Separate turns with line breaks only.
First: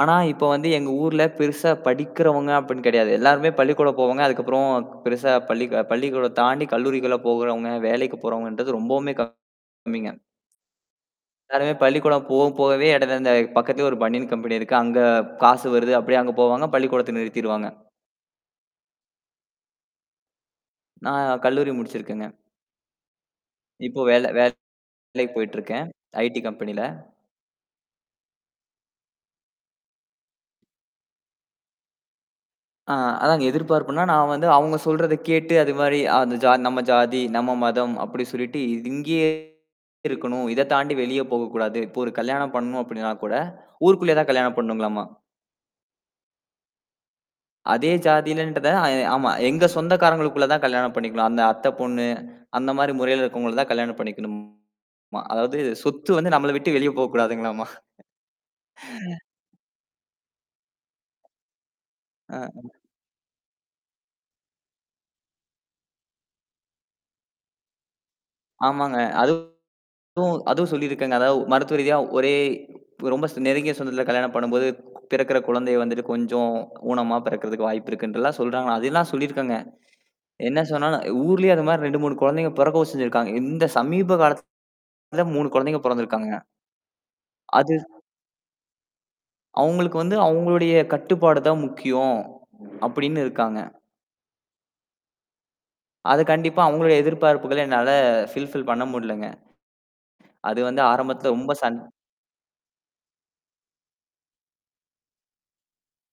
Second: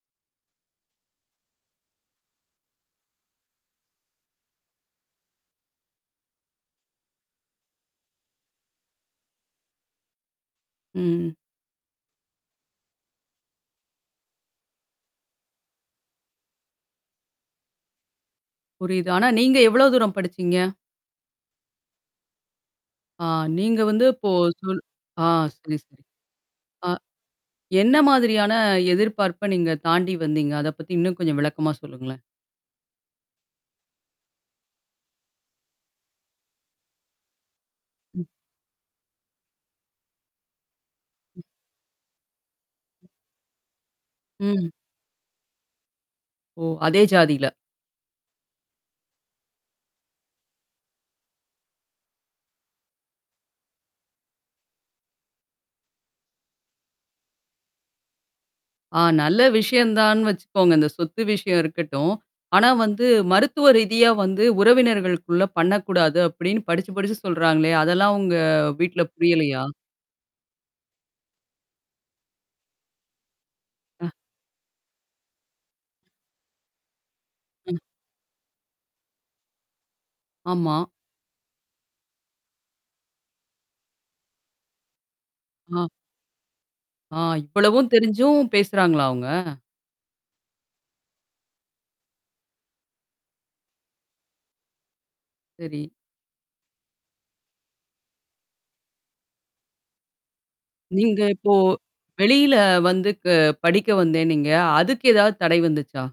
ஆனா, இப்ப வந்து எங்க ஊர்ல பெருசா படிக்கிறவங்க அப்டின்னு கெடையாது. எல்லாருமே பள்ளிக்கூட போவாங்க. அதுக்கப்பறம் பெருசா பள்ளி பள்ளிக்கூட தாண்டி கல்லூரிகள்ல போகுறவங்க, வேலைக்கு போறவங்கன்றது ரொம்பவுமே கம்மிங்க.
ம்.
எல்லாருமே பள்ளிக்கூடம் போ போகவே, இட அந்த பக்கத்திலயே, ஒரு பனியேன் கம்பெனி இருக்கு. அங்க காசு வருது அப்படியியே அங்க போவாங்க. பள்ளிக்கூடத்த நிறுத்திருவாங்க.
புரியுது. ஆனா, நீங்க எவ்வளோ தூரம் படிச்சீங்க?
நான் கல்லூரி முடிச்சிருக்கேங்க.
ஆ, நீங்க
இப்போ
வந்து இப்போ
வேல
சொல் ஆ,
வேலைக்கு
செரி,
போயிட்டுயிருக்கேன்.
செரி.
IT கம்பெனில.
ஆ, என்ன மாதிரியான எதிர்பார்ப்ப, நீங்க தாண்டி வந்தீங்க? அத பத்தி இன்னும் கொஞ்சம் விளக்கமா சொல்லுங்களேன்?
ஆ, அதாங்க எதிர்பார்ப்புனா, நான் வந்து அவங்க சொல்றத கேட்டு, அது மாரி அந்த ஜா நம்ம ஜாதி, நம்ம மதம்
ம்.
அப்படி சொல்லிட்டு இது இங்கேயே இருக்கணும். இத தாண்டி வெளிய போகக்கூடாது. இப்போ ஒரு கல்யாணம் பண்ணணும் அப்படின்னா கூட, ஊருக்குள்ளயே தான் கல்யாணம்
ம்.
பண்ணணுங்களம்மா.
ஓ! அதே ஜாதில.
அதே ஜாதிலன்றத ஆ ஆமா எங்க சொந்தக்காரங்களுக்குள்ள தான் கல்யாணம் பண்ணிக்கணும். அந்த அத்தைப் பொண்ணு, அந்த மாரி முறையில இருக்கவங்கள தான் கல்யாணம் பண்ணிக்கணுமா! அதாவது சொத்து வந்து நம்மள விட்டு வெளிய போக்கூடாதுங்களாமா.
ஆ, நல்ல விஷயம் தான்னு வெச்சுக்கோங்க. இந்த சொத்து விஷயம் இருக்கட்டும்.
ஆ.
ஆனா, வந்து மருத்துவ ரீதியா வந்து உறவினர்களுக்குள்ள பண்ணக்கூடாது அப்படின்னு படிச்சு, படிச்சு சொல்றாங்களோ, அதெல்லாம் உங்க
ஆமாங்க.
வீட்ல புரியலையா?
அதுவும் அதுவும் சொல்லியிருக்காங்க. அதாவது, மருத்துவ ரீதியா ஒரே இப்ப ரொம்ப சொ நெருங்கிய சொந்தத்தில
ஆ.
கல்யாணம் பண்ணும்போது பிறக்குற குழந்தைய வந்துட்டு கொஞ்சம் ஊனமா பிறக்கறதுக்கு
ம்.
வாய்ப்பு இருக்குன்றெல்லாம் சொல்றாங்கா. அதெல்லாம் சொல்லியிருக்கங்க. என்ன
ஆமா.
சொன்னாலும், ஊர்லேயே அந்த மாரி 2, 3 குழந்தைங்க போறக்கவும் செஞ்சிருக்காங்க. இந்த சமீப காலத்துல 3 குழந்தைங்க
ஆ.
போறந்துயிருக்காங்க.
ஆ,
அது
இவ்வளவும் தெரிஞ்சும் பேசுறாங்களா, அவங்க?
அவங்களுக்கு வந்து, அவங்களுடைய கட்டுப்பாடு தான் முக்கியோம். அப்படின்னு இருக்காங்க.
சரி.
அது கண்டிப்பா அவங்களும் எதிர்பார்ப்புகள என்னால ஃபில்ஃபில் பண்ண முடியலங்க. அது வந்து
நீங்க
ஆரம்பத்தில
இப்போ,
ரொம்ப சண்
வெளியில வந்து க படிக்க வந்தேன்னீங்க. அதுக்கு ஏதாவது தடை வந்துச்சா?